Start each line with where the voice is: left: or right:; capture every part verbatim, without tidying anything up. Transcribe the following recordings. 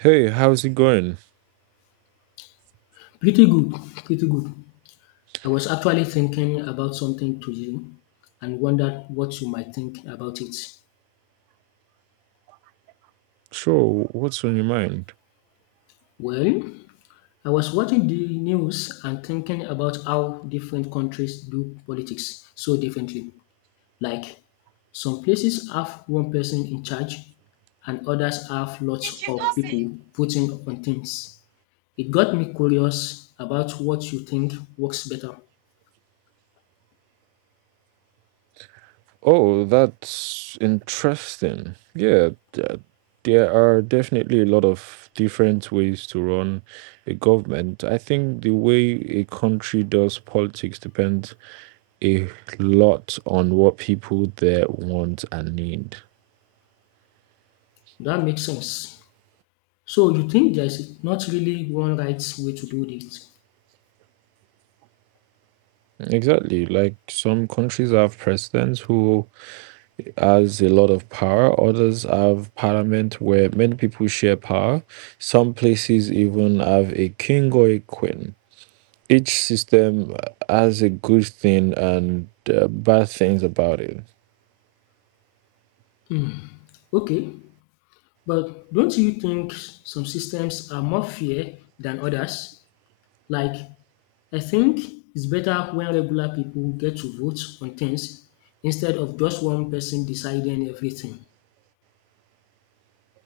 right: Hey, how's it going?
left: Pretty good, pretty good. I was actually thinking about something today and wondered what you might think about it.
right: Sure, what's on your mind?
left: Well, I was watching the news and thinking about how different countries do politics so differently. Like, some places have one person in charge and others have lots of people voting on things. It got me curious about what you think works better.
right: Oh, that's interesting. Yeah, th- there are definitely a lot of different ways to run a government. I think the way a country does politics depends a lot on what people there want and need.
left: That makes sense. So you think there's not really one right way to do this?
right: Exactly. Like some countries have presidents who has a lot of power. Others have parliament where many people share power. Some places even have a king or a queen. Each system has a good thing and uh, bad things about it.
left: Okay, but don't you think some systems are more fair than others? Like, I think it's better when regular people get to vote on things instead of just one person deciding everything.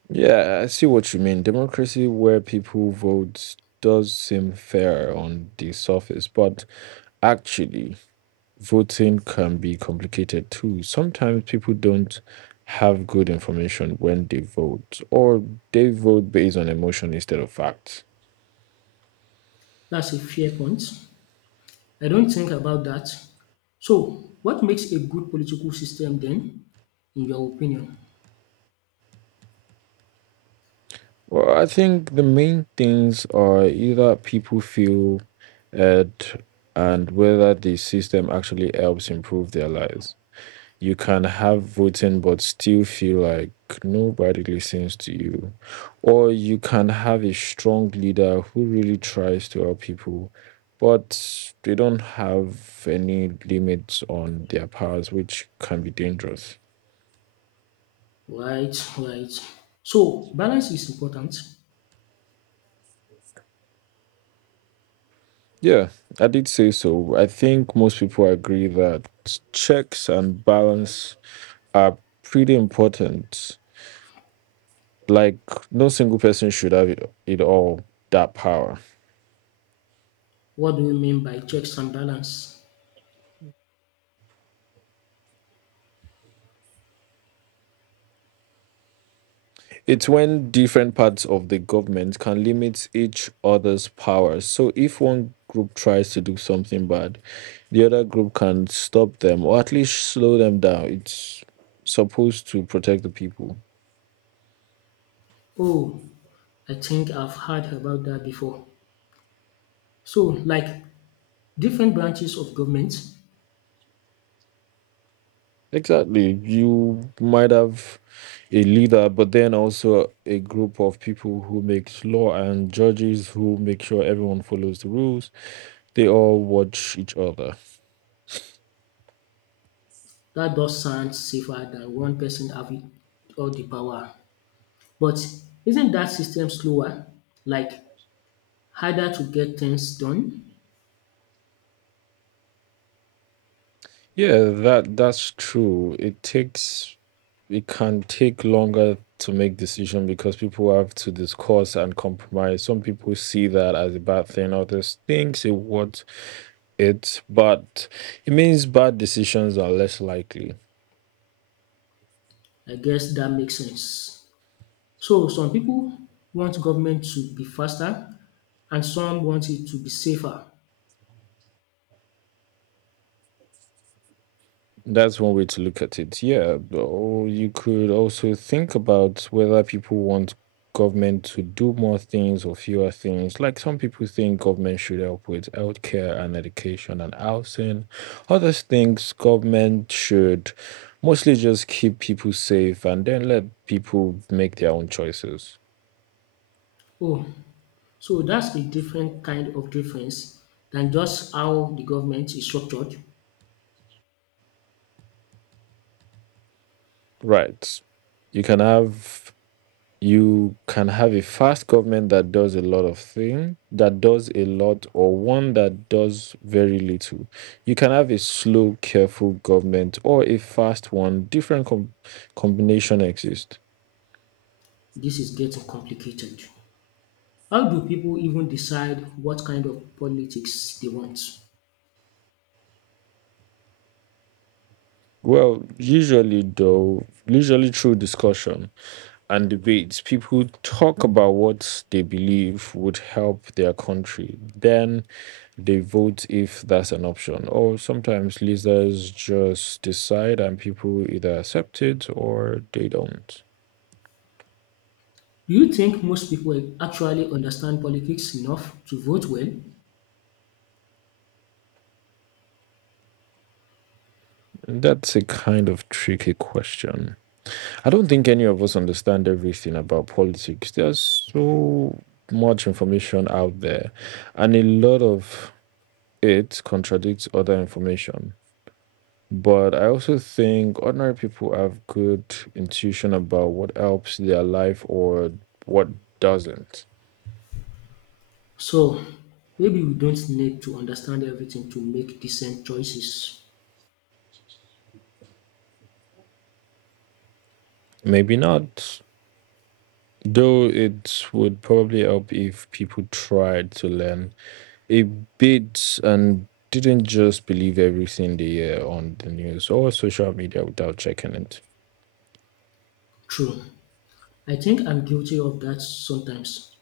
right: Yeah, I see what you mean. Democracy where people vote does seem fair on the surface, but actually, voting can be complicated too. Sometimes people don't have good information when they vote, or they vote based on emotion instead of facts.
left: That's a fair point. I don't think about that. So, what makes a good political system then, in your opinion?
right: Well, I think the main things are either people feel at and whether the system actually helps improve their lives. You can have voting but still feel like nobody listens to you. Or you can have a strong leader who really tries to help people, but they don't have any limits on their powers, which can be dangerous.
left: Right, right. So, balance is important.
right: Yeah, I did say so. I think most people agree that checks and balance are pretty important. Like, no single person should have it, it all, that power.
left: What do you mean by checks and balance?
right: It's when different parts of the government can limit each other's powers. So if one group tries to do something bad, the other group can stop them or at least slow them down. It's supposed to protect the people.
left: Oh, I think I've heard about that before. So, like, different branches of government.
right: Exactly. You might have a leader, but then also a group of people who makes law and judges who make sure everyone follows the rules. They all watch each other.
left: That does sound safer than one person having all the power. But isn't that system slower? Like, harder to get things done?
right: Yeah, that that's true. It takes it can take longer to make decision because people have to discuss and compromise. Some people see that as a bad thing, others thinks it what it, but it means bad decisions are less likely.
left: I guess that makes sense. So, some people want government to be faster and some want it to be safer.
right: That's one way to look at it. Yeah. Or you could also think about whether people want government to do more things or fewer things. Like some people think government should help with healthcare and education and housing. Others think government should mostly just keep people safe and then let people make their own choices.
left: Oh. So that's a different kind of difference than just how the government is structured.
right: Right. You can have you can have a fast government that does a lot of thing that does a lot or one that does very little. You can have a slow careful government or a fast one. Different com- combination exist.
left: This is getting complicated. How do people even decide what kind of politics they want?
right: well usually though usually through discussion and debates. People talk about what they believe would help their country. Then they vote if that's an option. Or sometimes leaders just decide and people either accept it or they don't.
left: Do you think most people actually understand politics enough to vote well?
right: That's a kind of tricky question. I don't think any of us understand everything about politics. There's so much information out there, and a lot of it contradicts other information. But I also think ordinary people have good intuition about what helps their life or what doesn't.
left: So maybe we don't need to understand everything to make decent choices.
right: Maybe not, though it would probably help if people tried to learn a bit and didn't just believe everything they hear on the news or social media without checking it.
left: True. I think I'm guilty of that sometimes.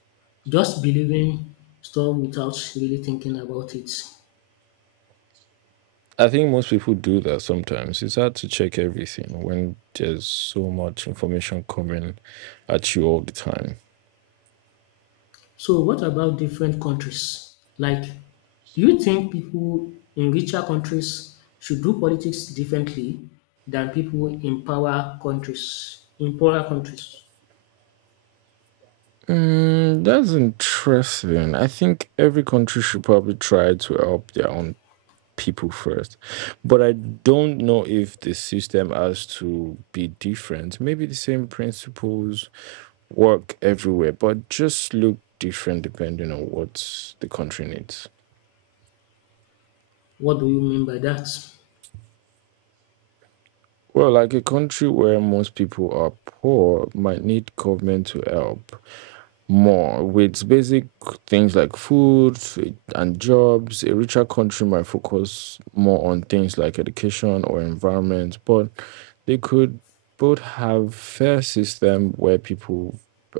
left: Just believing stuff without really thinking about it.
right: I think most people do that sometimes. It's hard to check everything when there's so much information coming at you all the time.
left: So what about different countries? Like, do you think people in richer countries should do politics differently than people in power countries? In poorer countries,
right: Mm, that's interesting. I think every country should probably try to help their own people first. But I don't know if the system has to be different. Maybe the same principles work everywhere, but just look different depending on what the country needs.
left: what do you mean by that?
right: Well, like a country where most people are poor might need government to help, more with basic things like food and jobs. A richer country might focus more on things like education or environment, but they could both have fair system where people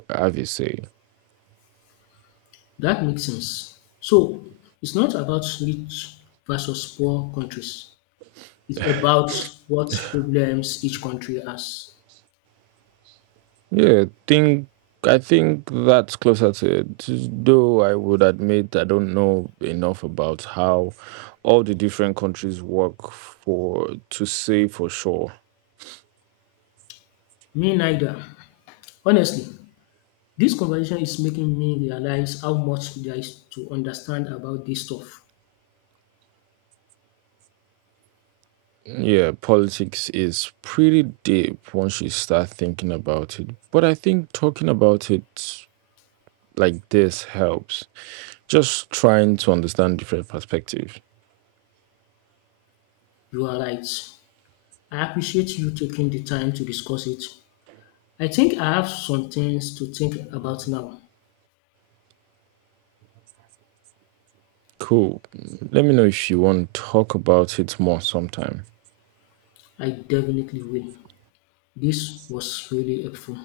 right: have a say.
left: That makes sense. So it's not about rich versus poor countries. It's about what problems each country has.
right: Yeah, think I think that's closer to it. Though I would admit I don't know enough about how all the different countries work for to say for sure.
left: Me neither. Honestly, this conversation is making me realize how much there is to understand about this stuff.
right: Yeah, politics is pretty deep once you start thinking about it. But I think talking about it like this helps. Just trying to understand different perspectives.
left: You are right. I appreciate you taking the time to discuss it. I think I have some things to think about now.
right: Cool. Let me know if you want to talk about it more sometime.
left: I definitely will. This was really helpful.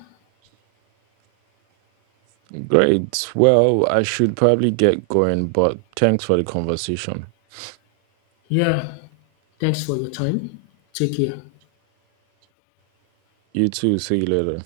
right: Great. Well, I should probably get going, but thanks for the conversation.
left: Yeah, thanks for your time. Take care.
right: You too. See you later.